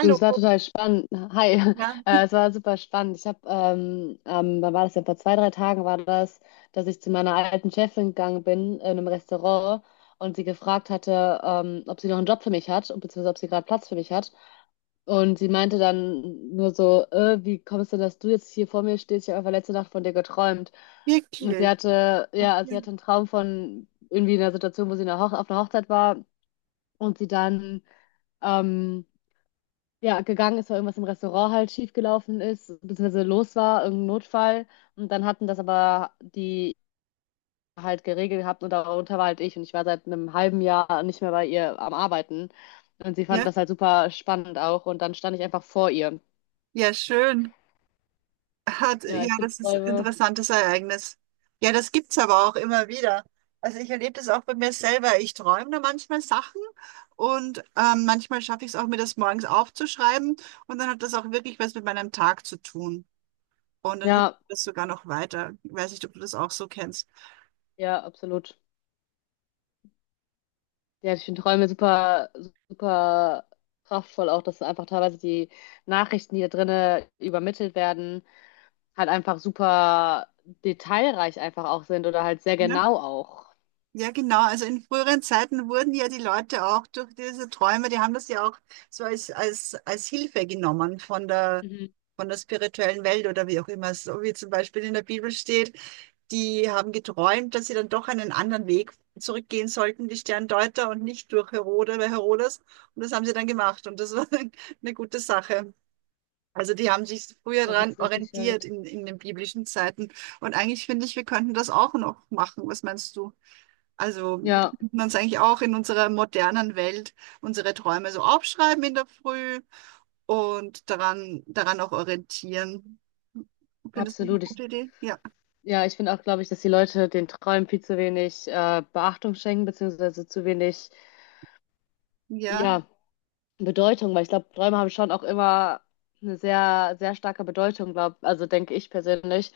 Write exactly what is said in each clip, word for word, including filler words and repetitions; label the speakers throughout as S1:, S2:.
S1: Du, es war total spannend. Hi,
S2: ja,
S1: äh, es war super spannend. Ich habe, ähm, ähm, wann war das, ja, vor zwei, drei Tagen war das, dass ich zu meiner alten Chefin gegangen bin in einem Restaurant und sie gefragt hatte, ähm, ob sie noch einen Job für mich hat, beziehungsweise ob sie gerade Platz für mich hat. Und sie meinte dann nur so, äh, wie kommst du, dass du jetzt hier vor mir stehst? Ich habe einfach letzte Nacht von dir geträumt. Und sie
S2: wirklich.
S1: hatte, ja, also sie
S2: Okay.
S1: hatte einen Traum von irgendwie einer Situation, wo sie in einer Hoch auf einer Hochzeit war und sie dann ähm, ja, gegangen ist, weil irgendwas im Restaurant halt schiefgelaufen ist, beziehungsweise los war, irgendein Notfall. Und dann hatten das aber die halt geregelt gehabt und darunter war halt ich. Und ich war seit einem halben Jahr nicht mehr bei ihr am Arbeiten. Und sie fand
S2: Ja,
S1: das halt super spannend auch. Und dann stand ich einfach vor ihr.
S2: ja, schön. Hat,
S1: Ja, ich
S2: ja,
S1: finde
S2: das ist ein
S1: Träume.
S2: interessantes Ereignis. Ja, das gibt's aber auch immer wieder. Also ich erlebe das auch bei mir selber. Ich träume da manchmal Sachen und ähm, manchmal schaffe ich es auch, mir das morgens aufzuschreiben. Und dann hat das auch wirklich was mit meinem Tag zu tun. Und dann hilft mir
S1: Ja,
S2: das sogar noch weiter. Ich weiß nicht, ob du das auch so kennst.
S1: ja, absolut. Ja, ich finde Träume super, super kraftvoll auch, dass einfach teilweise die Nachrichten, die da drinnen übermittelt werden, halt einfach super detailreich einfach auch sind oder halt sehr
S2: Ja?
S1: genau auch.
S2: Ja, genau. Also in früheren Zeiten wurden ja die Leute auch durch diese Träume, die haben das ja auch so als, als, als Hilfe genommen von der,
S1: Mhm.
S2: von der spirituellen Welt oder wie auch immer, so wie zum Beispiel in der Bibel steht, die haben geträumt, dass sie dann doch einen anderen Weg zurückgehen sollten, die Sterndeuter und nicht durch Herode oder Herodes. Und das haben sie dann gemacht und das war eine gute Sache. Also die haben sich früher
S1: Das
S2: daran
S1: ist richtig
S2: orientiert
S1: gut.
S2: in, in den biblischen Zeiten. Und eigentlich finde ich, wir könnten das auch noch machen. Was meinst du? Also wir
S1: Ja,
S2: könnten uns eigentlich auch in unserer modernen Welt unsere Träume so aufschreiben in der Früh und daran, daran auch orientieren. Findest du das eine
S1: absolut. Ich,
S2: gute Idee? Ja,
S1: ja, ich finde auch, glaube ich, dass die Leute den Träumen viel zu wenig äh, Beachtung schenken, beziehungsweise zu wenig,
S2: ja,
S1: ja, Bedeutung, weil ich glaube, Träume haben schon auch immer eine sehr, sehr starke Bedeutung, glaub, also denke ich persönlich.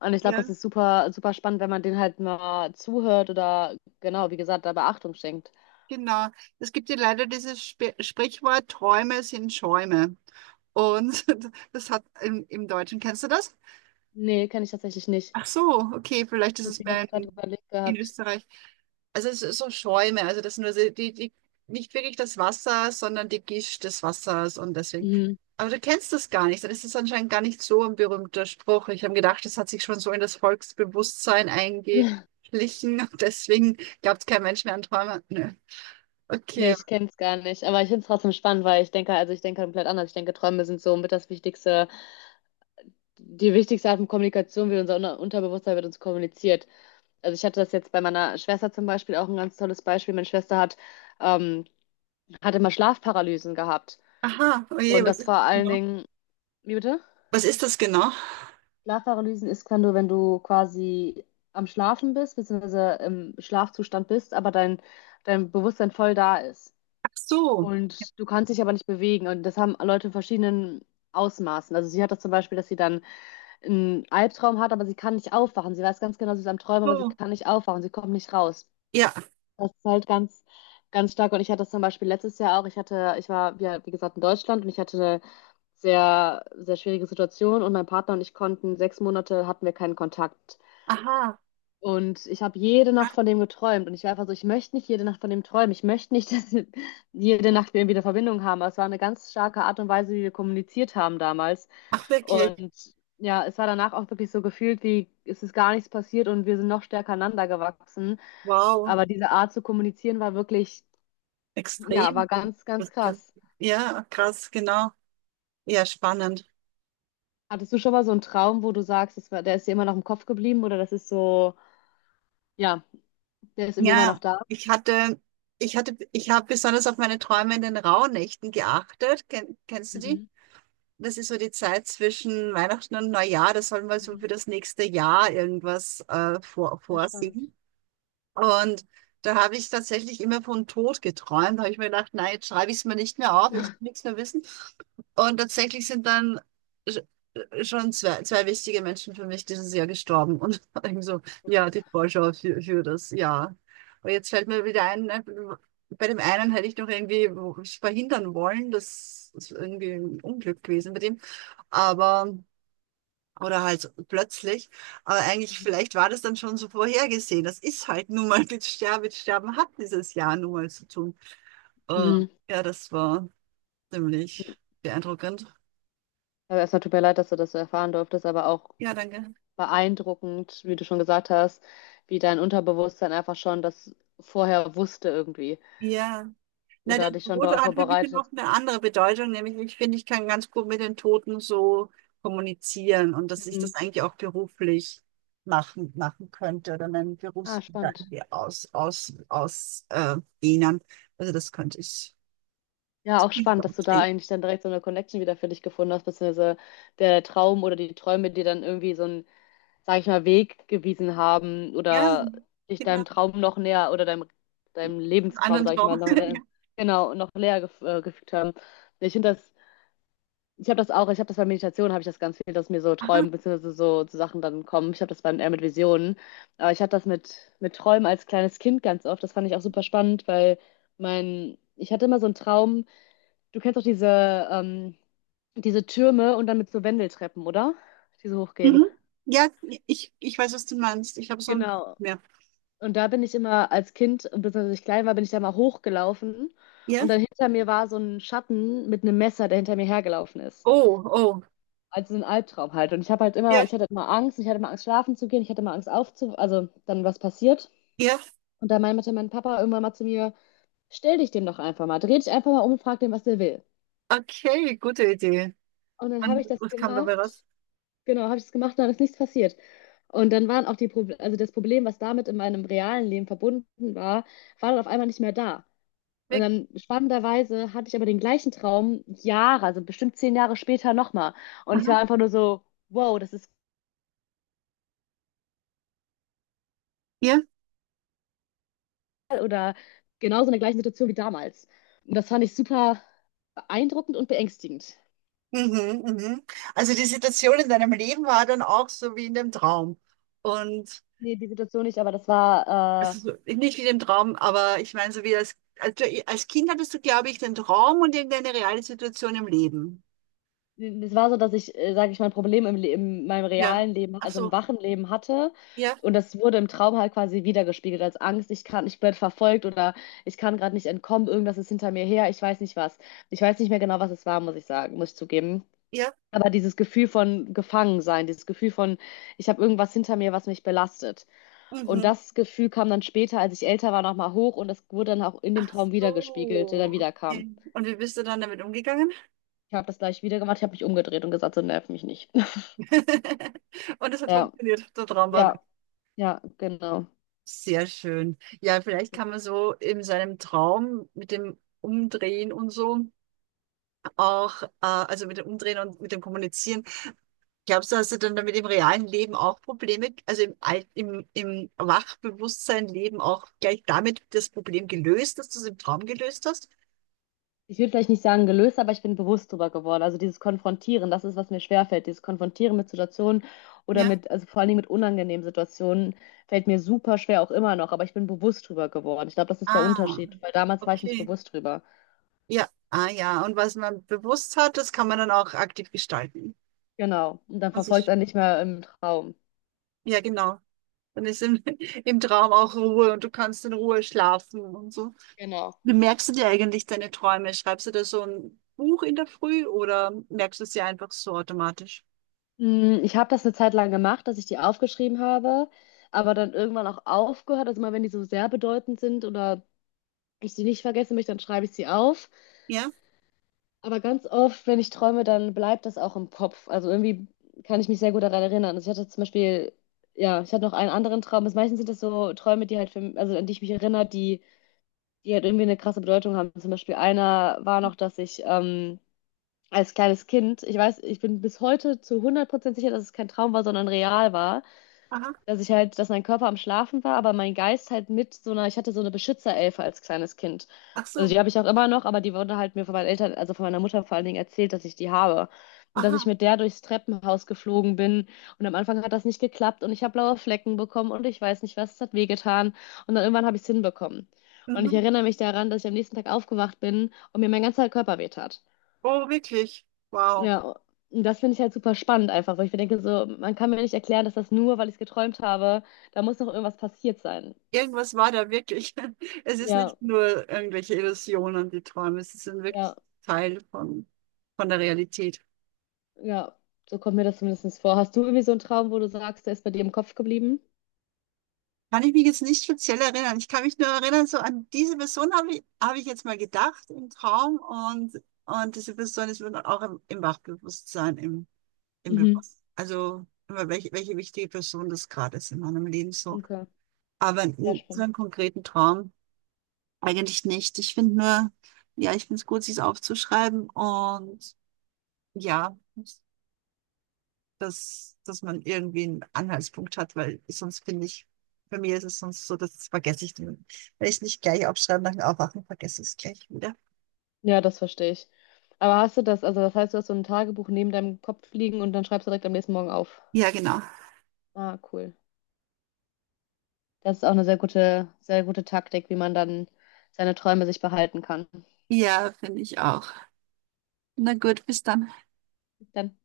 S1: Und ich glaube, das
S2: ja,
S1: ist super, super spannend, wenn man denen halt mal zuhört oder genau, wie gesagt, da Beachtung schenkt.
S2: genau. Es gibt ja leider dieses Sp Sprichwort, Träume sind Schäume. Und das hat im, im Deutschen, kennst du das?
S1: Nee, kenne ich tatsächlich nicht.
S2: Ach so, okay, vielleicht ist es
S1: Deswegen habe ich
S2: mehr
S1: gerade
S2: in,
S1: überlegt
S2: in
S1: gehabt.
S2: Österreich. Also es ist so Schäume, also das sind nur so die, die, nicht wirklich das Wasser, sondern die Gischt des Wassers und deswegen.
S1: Mhm.
S2: Aber du kennst das gar nicht, dann ist es anscheinend gar nicht so ein berühmter Spruch. Ich habe gedacht, das hat sich schon so in das Volksbewusstsein eingeschlichen und deswegen glaubt kein Mensch mehr an Träume. Nö.
S1: Nee,
S2: Okay.
S1: ich kenne es gar nicht. Aber ich finde es trotzdem spannend, weil ich denke, also ich denke komplett anders. Ich denke, Träume sind so mit das Wichtigste, die wichtigste Art von Kommunikation, wie unser Unter- Unterbewusstsein mit uns kommuniziert. Also ich hatte das jetzt bei meiner Schwester zum Beispiel auch ein ganz tolles Beispiel. Meine Schwester hat, ähm, hat immer Schlafparalysen gehabt.
S2: Aha, oh je,
S1: Und
S2: was
S1: das
S2: ist
S1: vor
S2: das
S1: allen
S2: genau?
S1: Dingen, wie bitte?
S2: Was ist das genau?
S1: Schlafparalysen ist, wenn du, wenn du quasi am Schlafen bist, beziehungsweise im Schlafzustand bist, aber dein, dein Bewusstsein voll da ist.
S2: Ach so,
S1: Und du kannst dich aber nicht bewegen. Und das haben Leute in verschiedenen Ausmaßen. Also sie hat das zum Beispiel, dass sie dann einen Albtraum hat, aber sie kann nicht aufwachen. Sie weiß ganz genau, sie ist am Träumen, aber sie
S2: so.
S1: kann nicht aufwachen. Sie kommt nicht raus.
S2: Ja,
S1: Das ist halt ganz, ganz stark. Und ich hatte das zum Beispiel letztes Jahr auch. Ich hatte, ich war, ja, wie gesagt, in Deutschland und ich hatte eine sehr, sehr schwierige Situation und mein Partner und ich konnten sechs Monate hatten wir keinen Kontakt.
S2: aha.
S1: Und ich habe jede Nacht von dem geträumt. Und ich war einfach so, ich möchte nicht jede Nacht von dem träumen. Ich möchte nicht, dass jede Nacht wir irgendwie eine Verbindung haben. Aber es war eine ganz starke Art und Weise, wie wir kommuniziert haben damals.
S2: Ach wirklich?
S1: Und ja, es war danach auch wirklich so gefühlt, wie es ist gar nichts passiert und wir sind noch stärker aneinander gewachsen.
S2: Wow.
S1: Aber diese Art zu kommunizieren war wirklich, ja,
S2: Extrem.
S1: war ganz, ganz krass.
S2: Ja, krass, genau. Ja, spannend.
S1: Hattest du schon mal so einen Traum, wo du sagst, das war, der ist dir immer noch im Kopf geblieben oder das ist so, ja, der ist irgendwie immer
S2: Ja,
S1: noch da?
S2: ich hatte, ich hatte, ich habe besonders auf meine Träume in den Rauhnächten geachtet. Ken, kennst du die?
S1: Mhm.
S2: Das ist so die Zeit zwischen Weihnachten und Neujahr. Da soll man so
S1: Mhm.
S2: für das nächste Jahr irgendwas äh, vor,
S1: Sehr spannend.
S2: vorsingen. Und da habe ich tatsächlich immer von Tod geträumt. Da habe ich mir gedacht, nein, jetzt schreibe ich es mir nicht mehr auf, ich will nichts mehr wissen. Und tatsächlich sind dann sch- schon zwei, zwei wichtige Menschen für mich dieses Jahr gestorben. Und irgendwie so,
S1: Oh
S2: ja, die
S1: Gott.
S2: Vorschau für, für das Jahr. Und jetzt fällt mir wieder ein, ne, bei dem einen hätte ich noch irgendwie verhindern wollen, dass es irgendwie ein Unglück gewesen bei dem. Aber. Oder halt plötzlich. Aber eigentlich,
S1: Mhm.
S2: vielleicht war das dann schon so vorhergesehen. Das ist halt nun mal mit Sterben, mit Sterben hat dieses Jahr nun mal zu tun. Äh,
S1: Mhm.
S2: ja, das war ziemlich beeindruckend.
S1: Aber erstmal tut mir leid, dass du das so erfahren durftest, aber auch
S2: Ja, danke.
S1: beeindruckend, wie du schon gesagt hast, wie dein Unterbewusstsein einfach schon das vorher wusste irgendwie
S2: Ja. Na, der
S1: oder dich schon
S2: Tod
S1: darauf
S2: hat für mich
S1: vorbereitet.
S2: noch eine andere Bedeutung, nämlich ich finde, ich kann ganz gut mit den Toten so kommunizieren und dass ich
S1: Mhm.
S2: das eigentlich auch beruflich machen, machen könnte oder meinen
S1: Ah,
S2: Berufsbild da
S1: spannend.
S2: irgendwie aus, aus, aus, äh, dehnen. Also das könnte ich.
S1: Ja, auch spannend, dass du da eigentlich dann direkt so eine Connection wieder für dich gefunden hast, beziehungsweise der Traum oder die Träume dir dann irgendwie so einen, sag ich mal, Weg gewiesen haben
S2: Ja,
S1: oder dich
S2: genau.
S1: deinem Traum noch näher oder deinem, deinem
S2: Einen
S1: Lebenstraum,
S2: anderen
S1: sag ich mal,
S2: Traum.
S1: noch
S2: Ja.
S1: näher, genau, noch näher gef äh, gefügt haben. Ich finde das. Ich habe das auch, ich habe das bei Meditation, habe ich das ganz viel, dass mir so
S2: Aha.
S1: Träumen beziehungsweise so zu Sachen dann kommen. Ich habe das dann eher mit Visionen. Aber ich hatte das mit, mit Träumen als kleines Kind ganz oft. Das fand ich auch super spannend, weil mein, ich hatte immer so einen Traum. Du kennst doch diese, ähm, diese Türme und dann mit so Wendeltreppen, oder? Die so hochgehen.
S2: Mhm. Ja, ich, ich weiß, was du meinst. Ich habe so ein,
S1: Genau.
S2: mehr.
S1: Und da bin ich immer als Kind, beziehungsweise als ich klein war, bin ich da mal hochgelaufen.
S2: Ja?
S1: Und dann hinter mir war so ein Schatten mit einem Messer, der hinter mir hergelaufen ist.
S2: Oh, oh.
S1: Also ein Albtraum halt. Und ich habe halt immer,
S2: Ja,
S1: ich hatte immer Angst, ich hatte immer Angst, schlafen zu gehen, ich hatte immer Angst aufzu, also dann was passiert.
S2: ja.
S1: Und da meinte mein Papa irgendwann mal zu mir, stell dich dem doch einfach mal, dreh dich einfach mal um und frag den, was der will.
S2: Okay, gute Idee.
S1: Und dann habe
S2: Und
S1: ich das
S2: was kam dabei raus?
S1: gemacht, genau, habe ich das gemacht und dann ist nichts passiert. Und dann waren auch die Proble also das Problem, was damit in meinem realen Leben verbunden war, war dann auf einmal nicht mehr da. Und
S2: Weg.
S1: dann spannenderweise hatte ich aber den gleichen Traum Jahre, also bestimmt zehn Jahre später nochmal. Und ich war
S2: Aha.
S1: einfach nur so, wow, das ist
S2: Ja.
S1: oder genauso in der gleichen Situation wie damals. Und das fand ich super beeindruckend und beängstigend.
S2: Mhm, mhm. Also die Situation in deinem Leben war dann auch so wie in dem Traum. Und
S1: Nee, die Situation nicht, aber das
S2: also
S1: war,
S2: so- nicht wie im Traum, aber ich meine, so wie als, als, du- als Kind hattest du, glaube ich, den Traum und irgendeine reale Situation im Leben.
S1: äh, das war so, dass ich, äh, sage ich mal, ein Problem im, Le- in meinem
S2: Ja.
S1: realen Leben,
S2: Ach
S1: also im
S2: so.
S1: wachen Leben hatte.
S2: Ja,
S1: Und das wurde im Traum halt quasi wiedergespiegelt als Angst. Ich kann, ich werde verfolgt oder ich kann gerade nicht entkommen, irgendwas ist hinter mir her, ich weiß nicht was. Ich weiß nicht mehr genau, was es war, muss ich sagen, muss ich zugeben.
S2: ja.
S1: Aber dieses Gefühl von Gefangensein, dieses Gefühl von, ich habe irgendwas hinter mir, was mich belastet. Und
S2: Mhm.
S1: das Gefühl kam dann später, als ich älter war, nochmal hoch und das wurde dann auch in dem
S2: Ach
S1: Traum wiedergespiegelt, der dann
S2: so.
S1: wieder kam.
S2: Okay. Und wie bist du dann damit umgegangen?
S1: Ich habe das gleich wieder gemacht, ich habe mich umgedreht und gesagt, so nerv mich nicht.
S2: Und es hat
S1: Ja,
S2: funktioniert. Der Traum war weg.
S1: ja, ja, genau.
S2: Sehr schön. Ja, vielleicht kann man so in seinem Traum mit dem Umdrehen und so auch, äh, also mit dem Umdrehen und mit dem Kommunizieren. Glaubst du, hast du dann damit im realen Leben auch Probleme, also im, Al- im, im Wachbewusstsein Leben auch gleich damit das Problem gelöst, dass du es im Traum gelöst hast?
S1: Ich würde vielleicht nicht sagen gelöst, aber ich bin bewusst drüber geworden. Also dieses Konfrontieren, das ist, was mir schwerfällt. Dieses Konfrontieren mit Situationen oder
S2: Ja.
S1: mit, also vor allen Dingen mit unangenehmen Situationen, fällt mir super schwer auch immer noch, aber ich bin bewusst drüber geworden. Ich glaube, das ist der
S2: Ah,
S1: Unterschied, weil damals war ich nicht
S2: okay.
S1: bewusst drüber.
S2: Ja, ah ja. Und was man bewusst hat, das kann man dann auch aktiv gestalten.
S1: Genau. Und dann
S2: Also
S1: verfolgt
S2: ich,
S1: es einen nicht mehr im Traum.
S2: ja, genau. Dann ist im, im Traum auch Ruhe und du kannst in Ruhe schlafen und so.
S1: Genau.
S2: Wie merkst du dir eigentlich deine Träume? Schreibst du da so ein Buch in der Früh oder merkst du sie einfach so automatisch?
S1: Mm, Ich habe das eine Zeit lang gemacht, dass ich die aufgeschrieben habe, aber dann irgendwann auch aufgehört. Also mal, wenn die so sehr bedeutend sind oder ich sie nicht vergessen möchte, dann schreibe ich sie auf.
S2: Ja?
S1: Aber ganz oft, wenn ich träume, dann bleibt das auch im Kopf. Also irgendwie kann ich mich sehr gut daran erinnern. Also ich hatte zum Beispiel, ja, ich hatte noch einen anderen Traum. Also meistens sind das so Träume, die halt für, also an die ich mich erinnere, die, die halt irgendwie eine krasse Bedeutung haben. Zum Beispiel einer war noch, dass ich ähm, als kleines Kind, ich weiß, ich bin bis heute zu hundert Prozent sicher, dass es kein Traum war, sondern real war.
S2: Aha.
S1: Dass ich halt, dass mein Körper am Schlafen war, aber mein Geist halt mit so einer, ich hatte so eine Beschützerelfe als kleines Kind.
S2: Ach
S1: Also
S2: so.
S1: die habe ich auch immer noch, aber die wurde halt mir von meinen Eltern, also von meiner Mutter vor allen Dingen erzählt, dass ich die habe. Und dass ich
S2: Aha.
S1: mit der durchs Treppenhaus geflogen bin. Und am Anfang hat das nicht geklappt und ich habe blaue Flecken bekommen und ich weiß nicht was, es hat wehgetan. Und dann irgendwann habe ich es hinbekommen. Und ich
S2: Mhm.
S1: erinnere mich daran, dass ich am nächsten Tag aufgewacht bin und mir mein ganzer Körper wehtat.
S2: Oh, wirklich. Wow.
S1: Ja, und das finde ich halt super spannend einfach, weil ich mir denke, so, man kann mir nicht erklären, dass das nur, weil ich es geträumt habe, da muss noch irgendwas passiert sein.
S2: Irgendwas war da wirklich. Es ist
S1: Ja,
S2: nicht nur irgendwelche Illusionen, die Träume. Es ist ein wirklich
S1: ja,
S2: Teil von, von der Realität.
S1: ja, so kommt mir das zumindest vor. Hast du irgendwie so einen Traum, wo du sagst, der ist bei dir im Kopf geblieben?
S2: Kann ich mich jetzt nicht speziell erinnern. Ich kann mich nur erinnern, so an diese Person habe ich, habe ich jetzt mal gedacht im Traum und, und diese Person ist mir dann auch im, im Wachbewusstsein, im, im
S1: Mhm.
S2: Bewusstsein. Also immer welche, welche wichtige Person das gerade ist in meinem Leben so.
S1: Okay,
S2: Aber
S1: ja,
S2: n- so
S1: spannend.
S2: einen konkreten Traum eigentlich nicht. Ich finde nur, ja, ich finde es gut, sich aufzuschreiben und ja. Dass, dass man irgendwie einen Anhaltspunkt hat, weil sonst finde ich, bei mir ist es sonst so, das vergesse ich dann. Wenn ich es nicht gleich aufschreibe nach dem Aufwachen, vergesse ich es gleich wieder.
S1: Ja, das verstehe ich. Aber hast du das, also das heißt, du hast so ein Tagebuch neben deinem Kopf liegen und dann schreibst du direkt am nächsten Morgen auf.
S2: Ja, genau.
S1: Ah, cool. Das ist auch eine sehr gute, sehr gute Taktik, wie man dann seine Träume sich behalten kann.
S2: Ja, finde ich auch. Na gut, bis dann.
S1: Dann